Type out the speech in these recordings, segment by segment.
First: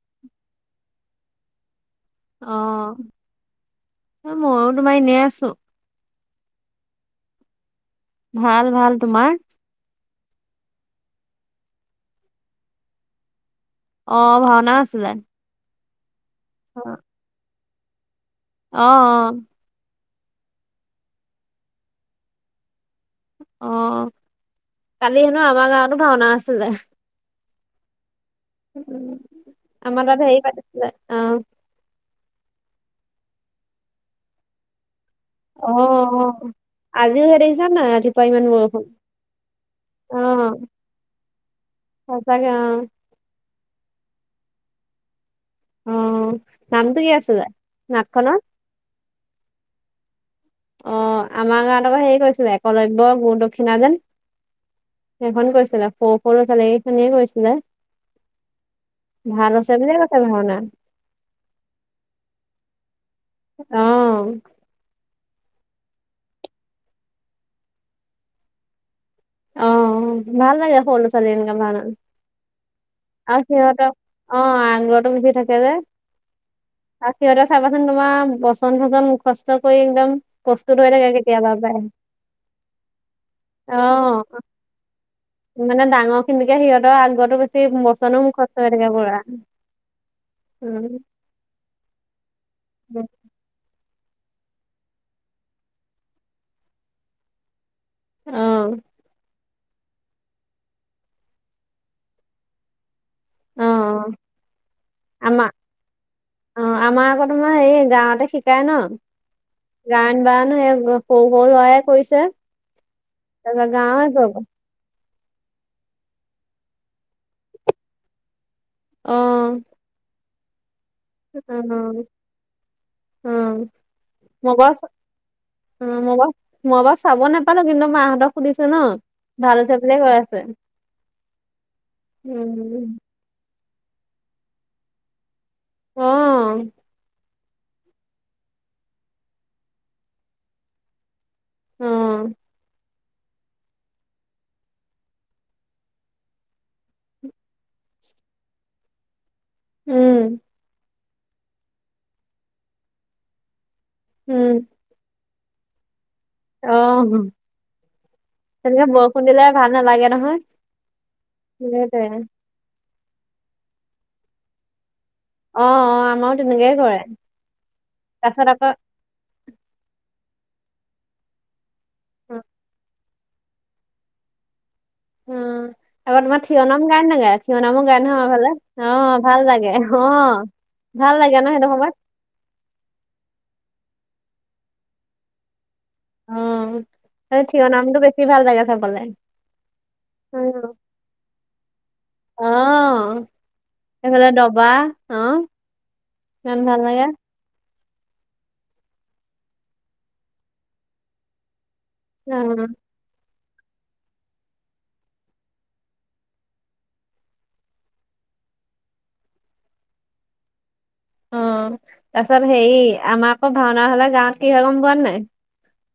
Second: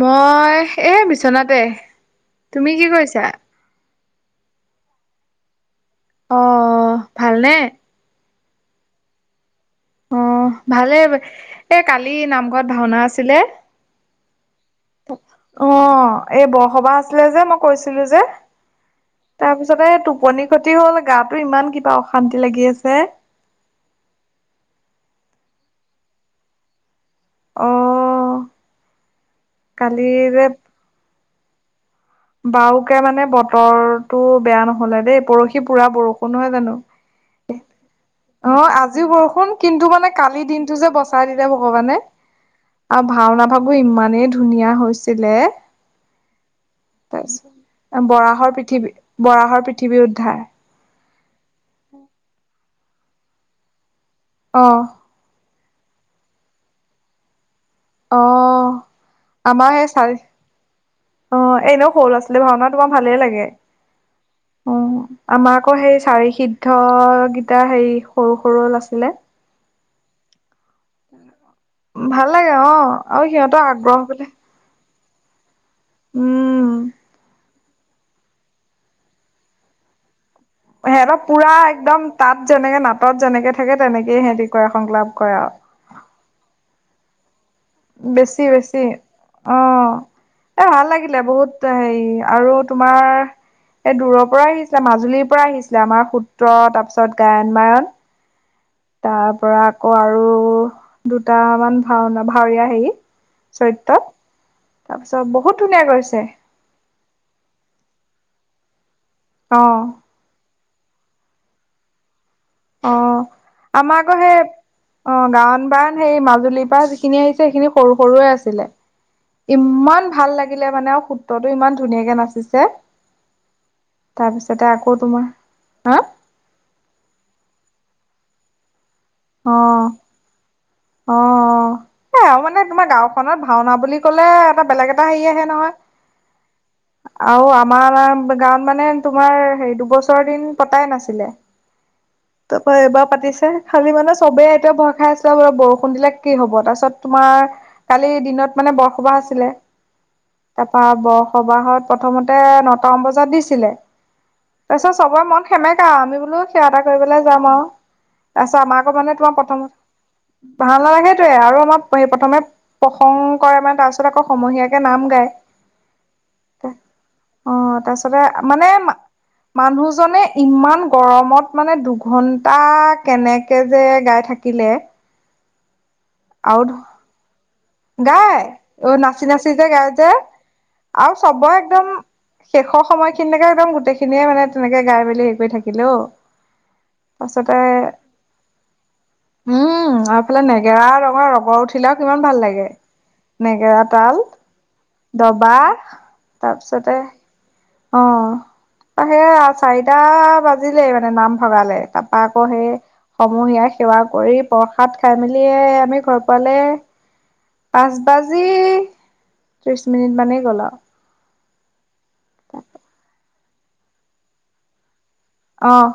মই এ বিচনাতে। তুমি কি অ', কৰিছা? এ মইও তোমাৰ এনেই আছো অ ভালনে? ভাল ভাল, তোমাৰ? অ ভালেই এ কালি নামঘৰত ভাওনা আছিলে। অ ভাওনাও আছিলে। অ এই বৰসবাহ আছিলে যে মই কৈছিলো। যে অহ অ টুপনিক্ষতি হ'ল গাটো ইমান কিবা অশান্তি লাগি আছে। অ কালি হেনো আমাৰ গাঁৱতো ভাওনা, আছিলে। অহ উম আমাৰ তাত হেৰি পাতিছিলে অ বাৰকে মানে বতৰটো বেয়া নহলে দেই পৰহি অ', পুৰা অ বৰষুণ নহয় জানো। আজিও সেই দেখিছা নাই ৰাতিপুৱা ইমান অ বৰষুণ, আজিও বৰষুণ কিন্তু মানে কালি দিনতটো যে বচাই দিলে ভগৱানে। সচাঁকে অ। কথাবোৰ ইমানেই ধুনীয়া হৈছিলে। অ। নামটো কি তাৰ আছিলে? পিছত নাটখনৰ? বৰাহৰ পৃথিৱী বৰাহৰ পৃথিৱী উদ্ধাৰ। অ আমাৰ গাঁৱত আকৌ হেৰি কৰিছিল একলব্য গুৰু দক্ষিণা যেন। অ সেইখন কৈছিলে ফ ফৰু ছালে এইখিনিয়ে কৈছিলে। অ আমাৰ সে বুলিয়ে চাৰি কৈছে ভাওনা, অ এনেও সৰু ল'ৰা -ছোৱালী ভাওনা তোমাৰ ভালেই লাগে অ'। অ আমাক- আকৌ সেই চাৰি সিদ্ধ গিটাৰ হেই সৰু সৰুও আছিলে। অ ভাল লাগে। সৰু লৰা -ছোৱালী এনেকা ভাওনা ভাল লাগে অ আৰু সিহঁতৰ আগ্ৰহ বোলে অ আগত- আগচি থাকে যে উম আৰু সিহঁতক চাবাচোন তোমাৰ বচন চচন মুখষ্ট কৰি একদম প্ৰস্তুত হৈ থাকে সিহঁতক কেতিয়াবা পুৰা পাই একদম তাত যেনেকে নাটত যেনেকে অ থাকে তেনেকে সেতি কৰে সংলাপ কৰে মানে আ। ডাঙৰ খিনিকে সিহঁতৰ আগতো- বচনোও মুখস্ত হৈ বেছি থাকে পুৰা অঁ এ ভাল উম। লাগিলে বহুত হেৰি আৰু তোমাৰ? এই দূৰৰ পৰাই আহিছে মাজুলীৰ পৰা আহিছিলে আমাৰ সূত্ৰ তাৰপিছত গায়ন বায়ন। অ অ তাৰ পৰা আকৌ আৰু দুটামান ভাওনা ভাৱৰীয়া হেৰি। চৈত। অ আমাৰ অ আমাৰ আকৌ তোমাৰ এই গাঁৱতে শ। কাই ন অঁ গায়ন -বায়ন সেই সৰু সৰু লৰাই কৰিছে। অ তাৰপিছত আমাৰ ক গাঁৱে সে। অ গায়ন বায়ন সেই মাজুলীৰ পৰা যিখিনি আহিছে সেইখিনি সৰু সৰুৱে আছিলে। অ ইমান ভাল লাগিলে মানে। সূত্ৰতটো অ ইমান ধুনীয়াকে নাচিছে অ তাৰপিছতে মগজ আকৌ তোমাৰ অ মই বাৰু মই বাৰু চাব নাপালোঁ কিন্তু মাহতক সুধিছো ন অ ভাল আছে বুলিয়ে কৈ আছে। অ এ আৰু মানে তোমাৰ উম, গাঁওখনত ভাওনা বুলি ক'লে এটা বেলেগ এটা হেৰি। নহয়। অ', আৰু আমাৰ গাঁৱত মানে তোমাৰ হে দুবছৰ দিন পতাই নাছিলে। অ', তাৰপা এইবাৰ পাতিছে খালি মানে চবেই এতিয়া ভয় খাই আছিলে ব বৰষুণৰ। বৰষুণ দিলে কি হ'ব তাৰপিছত তোমাৰ কালি দিনত মানে বৰসবাহ আছিলে। উম, তাৰপা বৰসবাহত প্ৰথমতে নটামান বজাত দিছিলে। উম, তাৰপিছত চবৰে মন সেমেকা আমি। সেৱা এটা কৰিবলৈ অ', যাম আৰু তাৰপিছত তেনেকে আমাৰকো মানে বৰষুণ তোমাৰ দিলে ভাল নালাগে নহয় প্ৰথমত। ভাল নালাগে তোয়ে আৰু আমাৰ সেইটোৱে প্ৰথমে। প্ৰসংগ কৰে মানে তাৰ পিছত আকৌ সমহীয়াকে নাম। অ অ', আমাৰো তেনেকেই কৰে। তাৰপিছতে তাৰপিছত আকৌ মানে। মানুহজনে। ইমান গৰমত মানে দুঘন্টা কেনেকে যে গাই থাকিলে। অ আবাৰ তোমাৰ আৰু থিয়নাম গায় নাগায় থিয়নামক। গাই ন আমাৰ ফালে অ নাচি ভাল নাচি যে লাগে গাই যে অ। আৰু ভাল লাগে চব ন সেইটো একদম সময়ত শেষৰ সময়খিনিলকে একদম গোটেইখিনিয়ে মানে তেনেকে গাই মেলি হেৰি কৰি থাকে। হেল্ল'। উ থিয় নামটো বেছি ভাল লাগে চাবলে। উম আৰুফালে অ', নেগেৰা ৰগৰ ৰগৰ উঠিলেও কিমান ভাল অ লাগে। নেগেৰা তাল এইফালে দবা অ', দবা ইমান ভাল তাৰপিছতে। লাগে। অ সে চাৰিটা বাজিলেই মানে নাম ভগালে। তাৰাপা অ আকৌ সেই। মূহীয়া সেৱা কৰি প্ৰসাদ খাই মেলি আমি ঘৰ পালে। পাঁচ বাজি ত্ৰিশ মিনিট মানেই গ'ল আও। অ তাৰ পিছত হেৰি আমাৰ আকৌ ভাওনা হলে গাঁৱত কি হয় গম পোৱা নাই। অহ।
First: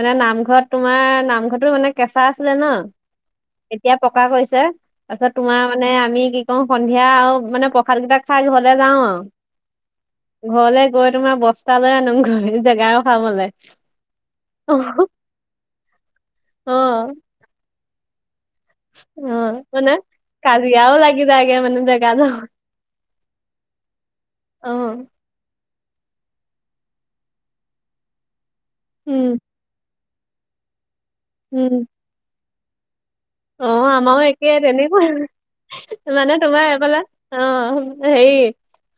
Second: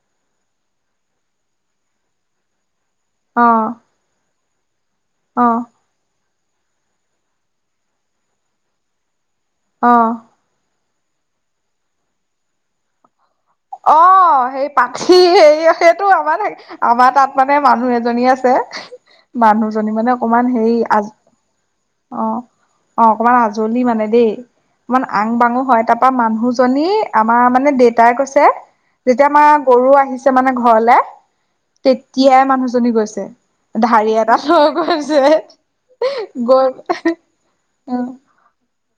মানে নামঘৰত তোমাৰ নামঘৰতটো মানে কেঁচা আছিলে ন আহ এতিয়া পকা কৰিছিল। তাৰপিছত আহ তোমাৰ মানে আমি কি কৰো সন্ধিয়া আৰু মানে প্ৰসাদ কেইটাক খাই ঘৰলে যাও আহ আৰু। ঘৰলে গৈ তোমাৰ বস্তা লৈ আনো ঘৈ জেগাও খাবলৈ। অ সেই পাখি হে সেইটো আমাৰ থ অ আমাৰ তাত মানে মানুহ এজনী আছে। অ মানুহজনী মানে অকমান হেৰি কাজিয়ও আ লাগি থগে মানে জেগা ন। অ অ অকণমান আজলি মানে দেই অকমান আং বাঙো হয়। তাৰাপা মানুহজনী আমাৰ মানে দেউতাই কৈছে উম যেতিয়া আমাৰ গৰু আহিছে। মানে ঘৰলে উম তেতিয়াই মানুহজনী গৈছে। অ ঢাৰি আমাৰো এটাত একে লৈ তেনেকুৱাই গৈছে মানে তোমাৰ গৈ। অ হেৰি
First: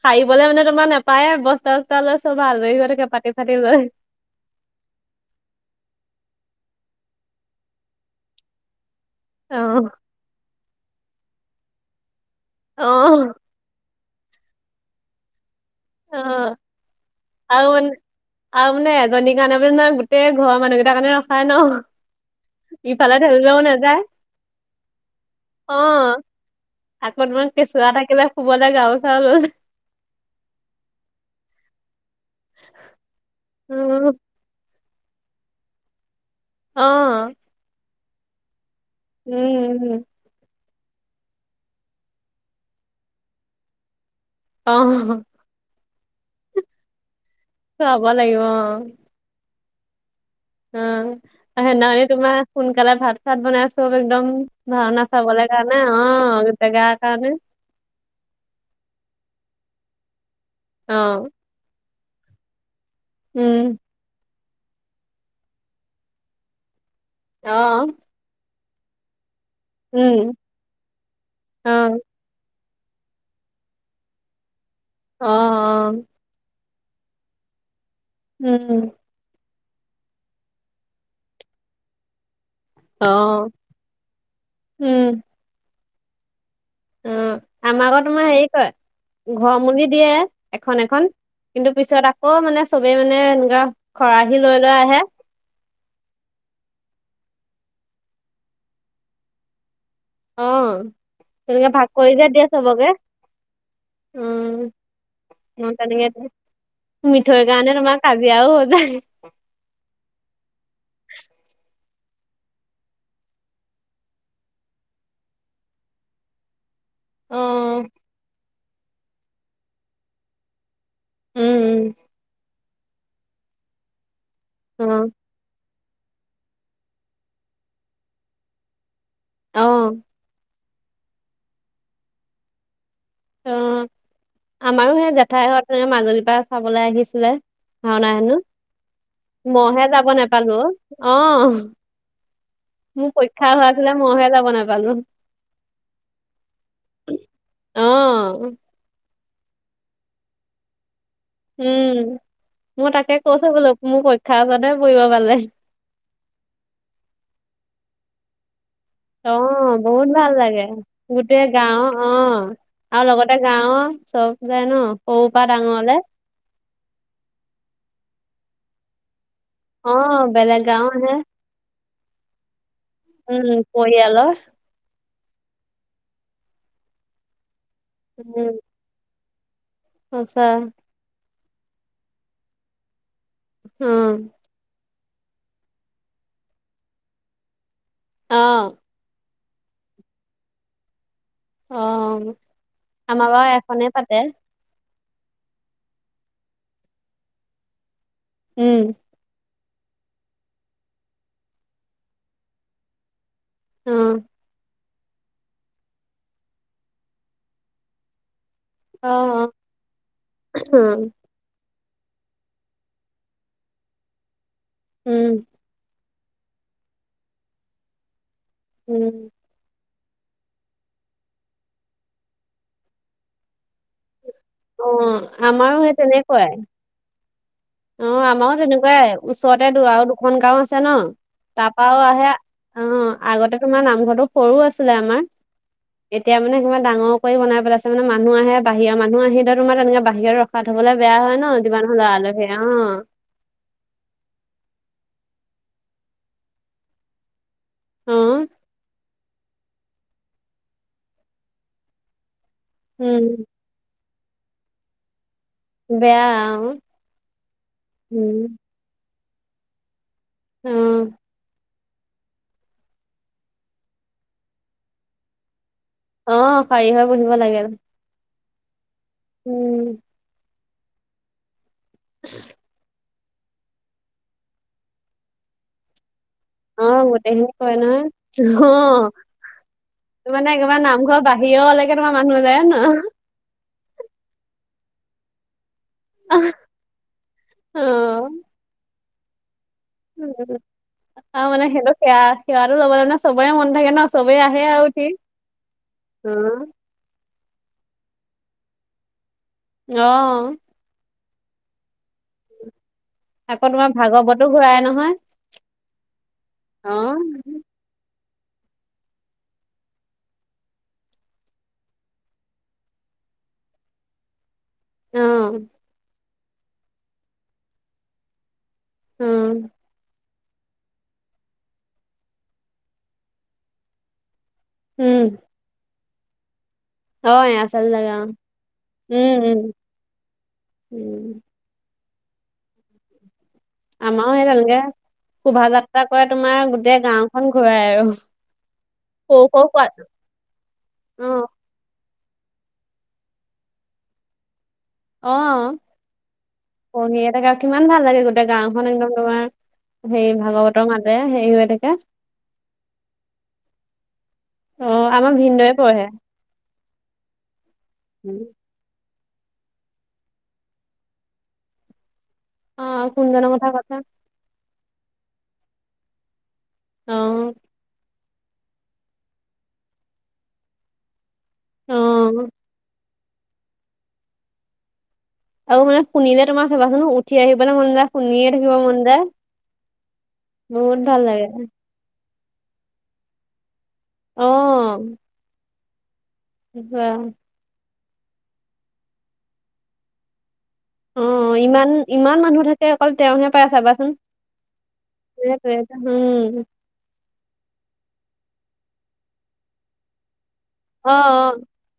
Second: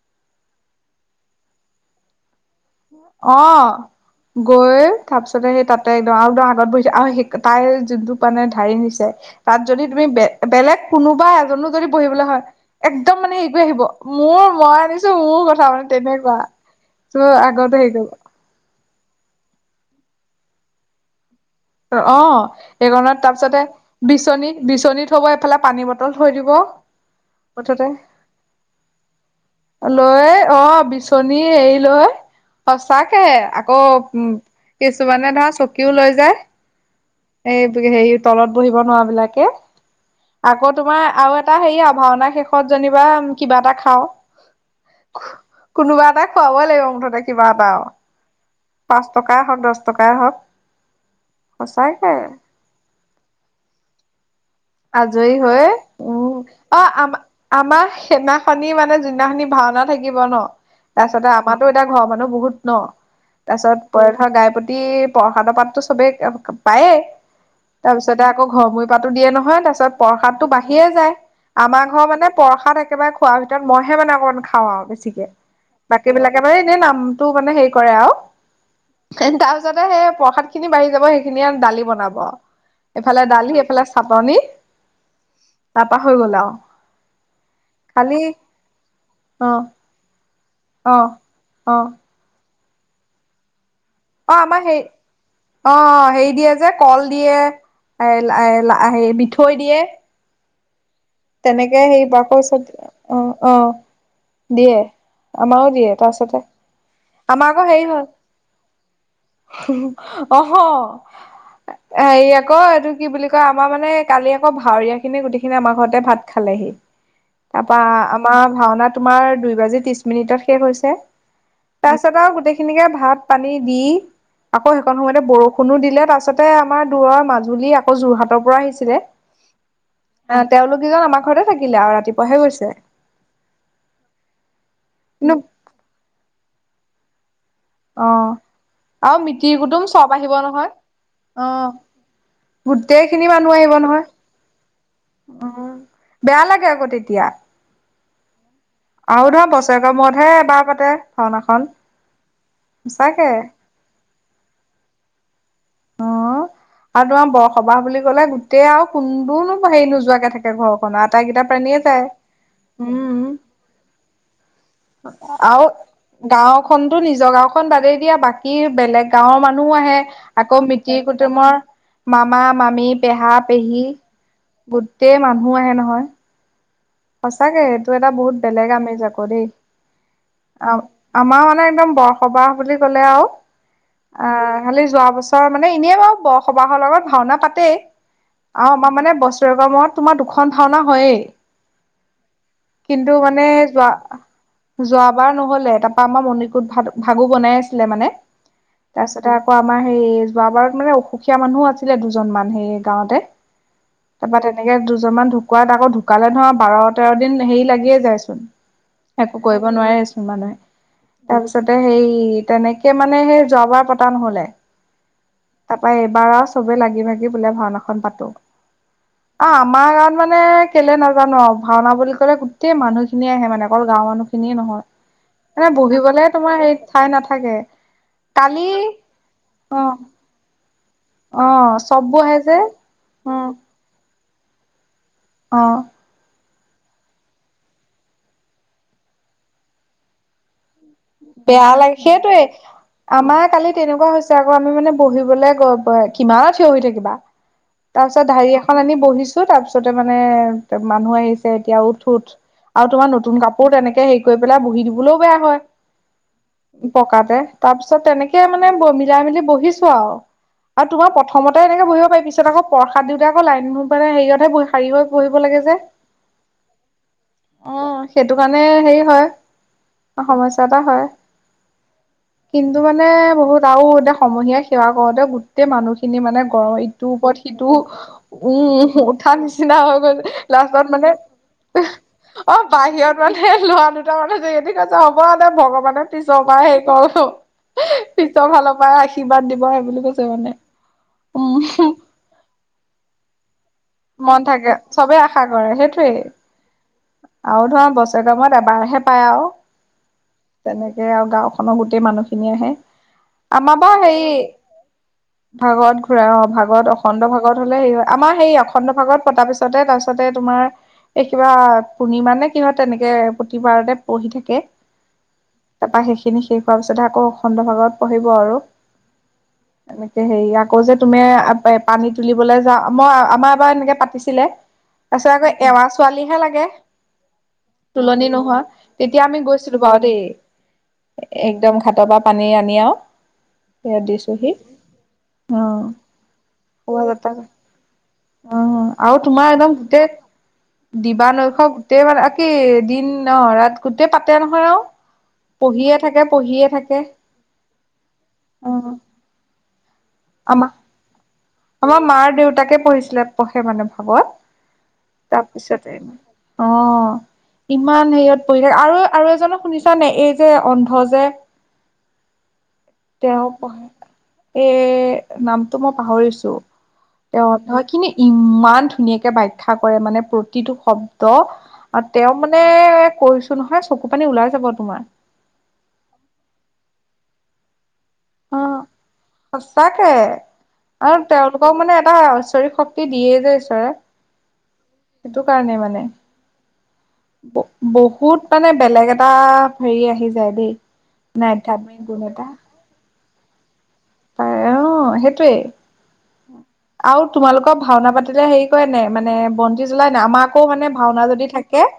সাৰিবলে মানে তোমাৰ নোপায় বস্তা চস্তা লৈ। চব আজৰি হৈ থাকে পাতি অ চাতি লৈ গৈ তাৰপিছতে সেই তাতে একদম আৰু। আগত বহিছে তাইৰ যোনটো মানে ধঢাৰি নিছে অ তাত যদি তুমি বে বেলেগ। কোনোবা এজনো যদি বহিবলৈ হয় অ এক্দম মানে হেৰি কৰিে আহিব মোৰ মই আনিছো মোৰ। কথা মানে অ তেনেকুৱা ত'। আৰু আগতে হেৰি মানে কৰিব আৰু মানে এজনীৰ কাৰণে মানে নহয় গোটেই ঘৰৰ মানুহকেইটাৰ কাৰণে ৰখাই ন। অ ইফালে সেইখনণত তাৰপিছতে ঠেলিলেও নাযায় বিচনী বিচনী থব এইফালে পানী বটল থৈ দিব। আকৌমান কেঁচুৱা থাকিলে শুবলৈ গাৰো চাৰু লৈ যাওঁ। লয় অ। বিচনী এৰি লয়ই সচাকে আকৌ উম। কিছুমানে ধৰা চকীও লৈ অ যায় এই হেৰি তলত। বহিব নোৱাৰা বিলাকে উম উম আগত। তোমাৰ আৰু এটা হেৰি আৰু ভাওনা শেষত যেনিবা কিবা এটা খাও। অ সহ। কোনোবা এটাই খুৱাবই লাগিব মুঠতে কিবা এটা আৰু খুৱাব লাগিব অ পাঁচ টকাই হওক দহ টকাই হওক। অ সেইনা সঁচাকে। তোমাৰ সোনকালে ভাত ভাত বনাইছো একদম। ভাওনা আজৰি চাবলে হৈ কাৰণে অ উম অ জেগাৰ আম কাৰণে আমাৰ সেইনাখনি মানে যোনদিনাখনি। ভাওনা থাকিব ন অ', তাৰপিছতে আমাৰো এতিয়া ঘৰ মানুহ বহুত। ন তাৰ উম, পিছত পৰঠা গাই প্ৰতি প্ৰসাদৰ পাততো চবে পায়েই। অ', তাৰ পিছতে আকৌ ঘৰমূৰি পাতো দিয়ে নহয়। তাৰ পিছত উম, প্ৰসাদতো বাঢিয়ে যায় আমাৰ অ', ঘৰ মানে প্ৰসাদ। একেবাৰে খোৱাৰ ভিতৰত মইহে মানে অকমান খাওঁ আৰু বেছিকে অ', অ', বাকী বিলাকে মানে এনেই নামটো মানে হে। কৰে আৰু উম, তাৰপিছতে সেই প্ৰসাদ খিনি বাঢ়ি যাব সেইখিনি দালি বনাব। এইফালে অ', দালি এইফালে চাটনি। উম। তাৰাপা হৈ গলা আউ। উম আমাৰকৰ তোমাৰ হেৰি কৰে অ ঘৰ মূুলি দিয়ে। এখন অ এখন কিন্তু অ পিছত আকৌ মানে চবেই মানে এনেকুৱা। খৰাহী অ লৈ আমাৰ সে লৈ আহে। অ সেৰি দিয়ে যে কল। দিয়ে এ এইলা এইলা হে মিঠৈ দিয়ে। অ। তেনেকে ভাগ সেই কৰি যে বাক দিয়ে চত চবকে। অ অ আহ উম, দিয়ে। আমাৰও অ', দিয়ে তেনেকে তাৰপাছতে। মিঠৈৰ আমাৰ আকৌ কাৰণে হেৰি তোমাৰ হল কাজিয়াও হৈ যায়। অ সহ। হেৰি আকৌ এইটো কি বুলি কয় আমাৰ মানে কালি আকৌ ভাৱৰিয়া খিনি গোটেইখিনি আমাৰ ঘৰত। ভাত খালেহি তাৰপা অ', আমাৰ ভাওনা তোমাৰ দুই বাজি ত্ৰিশ মিনিটত শেষ হৈছে। উম, তাৰপিছত আৰু গোটেইখিনিকে ভাত পানী দি। আকৌ সেইখন উম, সময়তে বৰষুণো দিলে তাৰাছতে আমাৰ দূৰৰ মাজুলী আকৌ যোৰহাটৰ পৰা আহিছিলে। অ। তেওঁলোক কেইজন আমাৰ ঘৰতে থাকিলে আৰু ৰাতিপুৱাাহে গৈছে। অ আমাৰো সেই কিন্তু জেঠাই হত মাজুলীৰ পৰা চাবলৈ আহিছিলে। অ হাওনা হেনো আৰু মিতিৰ কুটুম মইহে চব যাব আহিব নোপালো নহয়। অ। অ গোটেই মোৰ খিনি মানুহ পৰীক্ষা হোৱা আহিব আছিলে নহয়। মইহে যাব নাপালো। বেয়া লাগে আকৌ তেতিয়া। অ। আৰু ধৰা বছৰেকৰ মূৰতহে এবাৰ পাতে। ভাওনাখন। উম মই তাকে সঁচাকে কৈছো বোলো মোৰ পৰীক্ষা উচতে সে পৰিব পালে। অ আৰু তোমাৰ বৰসবাহ বুলি কলে। তেয়া আৰু কোন অ বোৰনো হেৰি বহুত নোযোৱাকে ভাল থাকে লাগে ঘৰখনৰ গোটেই আটাইকেইটা প্ৰাণীয়ে গাঁও অ যায়। আৰু লগতে উম গাঁওৰ চব যায় ন সৰুৰ পৰা ডাঙৰলে। গাঁও খনতো নিজৰ গাওঁখন বাদেই দিয়া বাকী বেলেগ গাঁওৰ মানুহো অ আহে। বেলেগ আকৌ গাঁও মিতিৰ আহে কুটুমৰ মামা মামী পেহা উম পেহী পৰিয়ালৰ গোট- গোটেই মানুহ আহে নহয়। সঁচাকে সেইটো এটা বহুত উম বেলেগ আমেজ আক দেই সঁচা আ আমাৰ একদম বৰসবাহ বুলি ক'লে আৰু উম অ খালি যোৱা বছ চৰ মানে এনে বাৰু বৰসবাহৰ লগত ভাওনা পাতে অ আমাৰ মানে ব- বছেকৰ মূৰত তোমাৰ দুখন ভাওনা হয়েই অ কিন্তু আমাৰ মানে বাৰু যোৱা এখনেই পাতে যোৱা বাৰ নহলে তাৰপা আমাৰ মণিকোত ভ ভাগু বনাই আছিলে মানে উম তাৰপিছতে আকৌ আমাৰ সেই যোৱাবাৰত মানে অসুখীয়া মানুহো আছিলে দুজন মান সেই গাঁৱতে। অ তাৰপৰা তেনেকে দুজনমান ঢুকুৱাত আকৌ ঢুকালে নহয়। বাৰ তেৰ দিন হেৰি লাগিয়ে যায়চোন। অ একো অ কৰিব নোৱাৰেচোন মানুহে তাৰপিছত সেই তেনেকে মানে সেই যোৱাবাৰ পতা নহলে উম তাপা এ- বাৰ আ চবে লাগি ভাগি বোলে ভাওনাখন পাতো। উম আহ আমাৰ মানে কেলে নাজানো আৰু ভাওনা বুলি ক'লে গোটেই মানুহখিনিয়ে আহে মানে অকল গাঁওৰ মানুহ খিনিয়ে নহয়। অ', এ আমাৰো সেই বহিবলে তেনেকুৱাই তোমাৰ সেই ঠাই নাথাকে। অ আমাৰো কালি তেনেকুৱাই অ ওচৰতে আৰু দুখন গাঁও আছে। আছে ন অ তাৰ পাও চববোৰ আহে যে অ উম আগতে তোমাৰ নামঘৰতো সৰু আছিলে। লে আমাৰ অ এতিয়া মানে কিমান ডাঙৰ কৰি বনাই পেলাইছে মানে মানুহ আহে বাহিৰা মানুহ আহিলে তোমাৰ তেনেকে বাহিৰত ৰখাত বেয়া লাগে সেইটোৱে অ', আমাৰ কালি তেনেকুৱা হৈছে আকৌ আমি মানে বহি [unintelligible] কিমানত থিয় হৈ থাকিবা তাৰ পিছত অ', হেই এখন আনি বহিছো তাৰ পিছতে মানে মানুহে আহিছে এতিয়া উঠ উঠ আৰু তোমাৰ উম, নতুন কাপোৰ তেনেকে সেই গৈ পেলাই বহি দিবলৈও বেয়া হয় বেয়া অ, পকাতে তাৰ পিছত তেনেকে উম, মানে বমি- মিলাই মেলি বহিছো আও আৰু অ', তোমাৰ প্ৰথমতে তেনেকে বহিব পাৰি পিছত আকৌ প্ৰসাদ দিওঁতে আকৌ লাইন মানে হেৰি হৈ হাৰি হৈ বহিব লাগে যে। অ খায়ী হৈ বহিব লাগে আৰু। অ সেইটো কাৰণে হেৰি হয় সমস্যা এটা হয়। কিন্তু মানে বহুত আৰু এতিয়া সমুহীয়া সেৱা কৰোতে গোটেই মানুহখিনি মানে গৰম অ', ইটোৰ ওপৰত গোটেইখিনি কয় নহয় সিটো উম উঠা নিচিনা হৈ অ', গৈ মানে একেবাৰে লাষ্টত মানে নামঘৰ বাহিৰলৈকে তোমাৰ মানুহ অ যায় ন বাহিৰত মানে লৰা দুটা মানে যে এতি ঠিক আছে হ'ব দে ভগৱানে পিছৰ পৰা হেৰি কৰো অ'। পিছৰ ফালৰ পৰাই ৰাখি কিবাত দিব বুলি কৈছে উম মানে আৰু উম মানে সেইটো সেয়া সেৱা টো লবলে নো ছবৰে মন থাকে ন চবেই মন আহে থাকে আৰু উঠি। চবেই আশা কৰে সেইটোৱেই। আৰু ধৰা বছৰে কামত এবাৰহে পায় আৰু। অহ তেনেকে আৰু গাঁওখনৰ গোটেই মানুহখিনি আহে। আকৌ আমাৰ তোমাৰ বাও হে ভাগৱতো ঘূৰাই নহয়। ভাগত ঘূৰা অ ভাগত অখণ্ড ভাগত হলে স আমাৰ সেই অখণ্ড ভাগত পতা পিছতে তাৰপিছতে তোমাৰ এই কিবা পূৰ্ণিম নে কিহত তেনেকে প্ৰতিবাৰতে পঢ়ি থাকে। আহ তাৰপা সেইখিনি শেষ হোৱাৰ পিছত আকৌ অখণ্ড ভাগত পঢ়িব আৰু উম, এনে হেৰি আকৌ যে তুমি পানী তুলিবলৈ যাওঁ মই আমাৰ এবাৰ এনেকে পাতিছিলে। উম, তাৰপিছত আকৌ এৱা ছোৱালীহে লাগে। অ', এয়া চালি লাগে অ', তুলনি নোহোৱা তেতিয়া আমি উম, উম, গৈছিলো বাৰু দেই। উম। একদম ঘাটৰ বা পানী আনি আও। আমাৰো সেই তেনেকে শোভা যাত্ৰা কৰে তোমাৰ গোটেই শোভাযাত্ৰা গাঁওখন ঘূৰাই আৰু। অ আৰু সৰু তোমাৰ সৰু একদম পোৱালি গোটেই দিবা অ', নৈশ গোটেই মানে। কি দিন অ ৰাত গোটেই পাতে নহয় আৰু। অ পঢ়িয়ে থাকে পঢ়িয়ে থাকে কণী এটকা কিমান ভাল লাগে গোটেই অ গাঁওখন একদম তোমাৰ। সেই আমাৰ ভাগৱতৰ মাজৰে। আমাৰ মাৰ দেউতাকে পঢ়িছিলে পঢ়ে মানে ভাগৱত। অ', আমাৰ ভিনদেউৱে তাৰপিছতে পঢ়ে। অ ইমান হেৰিয়ত পঢ়ি আৰু। আৰু এজনক শুনিছা নে এই যে অন্ধ যে। অ কোন তেওঁ জনৰ কথা পঢ়ে কৈছা। এ নামটো মই পাহৰিছো অ', তে হয় খিনি। ইমান ধুনীয়াকৈ বাখ্যা কৰে মানে প্ৰতিটো শব্দ। ত তেওঁ অ'। মানে কৈছো নহয় চকু পানী ওলাই যাব তোমাৰ? আৰু মানে শুনিলে তোমাৰ চাবাচোনো উঠি আহিব নে মন নাযায়। অ সচাঁকে বহুত আৰু ভাল লাগে তেওঁলোকক মানে এটা। ঈশ্বৰিক শক্তি দিয়ে যে ঈশ্বৰে সেইটো কাৰণে মানে। সেইবোৰে আৰু। বহুত মানে বেলেগ এটা হেৰি আহি যায় দেই অ মানে ইমান আধ্যাত্মিক ইমান মানুহ থাকে অকল তেওঁহে পায় চাবা তাৰে অ সেইটোৱেই উম আৰু তোমালোকৰ ভাওনা পাতি। হেৰি কৰে নাই মানে বন্তি জ্বলাই নাই আমাকো মানে অ ভাওনা অ যদি থাকে।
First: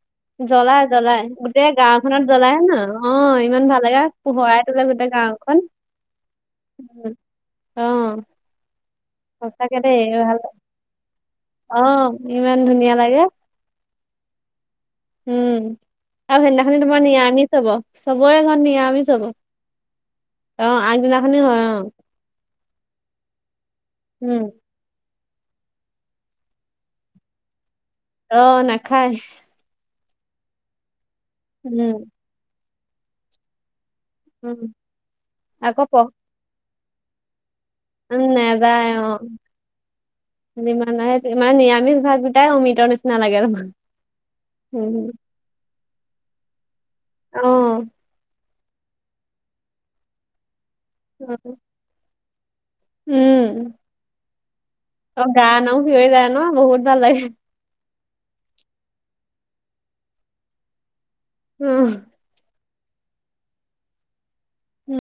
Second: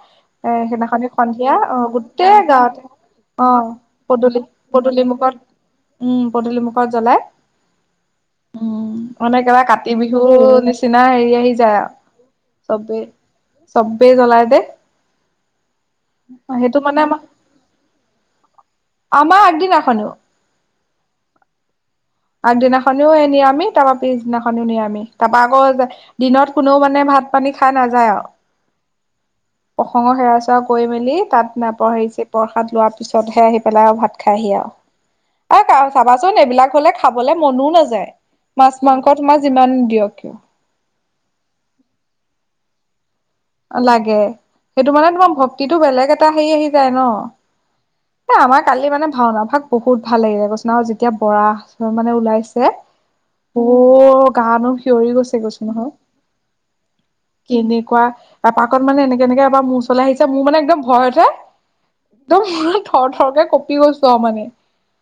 এ জ্বলাই সেইদিনাখনি জ্বলাই সন্ধিয়া গোটেই অ গাওঁখননত গোটেই জ্বলায়ে ন গাঁৱতে অ ইমান ভাল লাগে পদূলি পোহৰাই তোলে পদূলি গোটেই গাওঁ। মুখত গাওঁখন। উম পদূলি মুখত জ্বলাই উম। মানে একেবাৰে সঁচাকে কাতি দেই ভাল বিহুৰ নিচিনা হেৰি আহি যায় অ ইমান আৰু- ধুনীয়া চবেই লাগে চবেই জ্বলাই যে। উম। আৰু সেইদিনাখনি তোমাৰ আমাৰ নিৰামিচ হব চবৰে ঘৰত নিৰামিচ হব আমাৰ আগদিনাখনেও অ। আগদিনাখনি হয় অ। আগদিনাখনিও ই নিৰামিষ তাৰপৰা উম পিছদিনাখনিও নিৰামিষ। তাপা আকৌ যে দিনত কোনেও মানে ভাত পানী। খাই অ নাখায়। খনৰ সেৱা চেৱা কৰি মেলি তাত উম নপিছে প্ৰসাদ লোৱাৰ পিছতহে আহি পেলাই আৰু ভাত খাইহি উম আৰু আকৌ আৰু প চাবাচোন এইবিলাক হলে খাবলৈ। মনো নাযায় উম মাছ মাংস তোমাৰ যিমান দিয়ক কিয়। ইমানে ইমান নিৰামিষ ভাত কেইটাই অমিতৃতৰ নিচিনা। লাগে আৰু। লাগে সেইটো মানে উম, তোমাৰ ভক্তিটো বেলেগ এটা হেৰি আহি যায় ন। অ এ আমাৰ কালি মানে ভাওনা ভাগ বহুত ভাল লাগিলে কৈছোঁ নহয় আৰু যেতিয়া বৰা মানে ওলাইছে। উম অ' গা নোম সিঞৰি অ গৈছে গায় গৈছো ন নহয় ভিৰ হয় যায় ন বহুত ভাল লাগে। কেনেকুৱা এপাকত মানে এনেকে এনেকে এবাৰ মূৰ চললৈ আহিছে মোৰ মানে একদম ভয় উঠে উম একদম থৰ থৰকে কঁপি গৈছো আৰু মানে।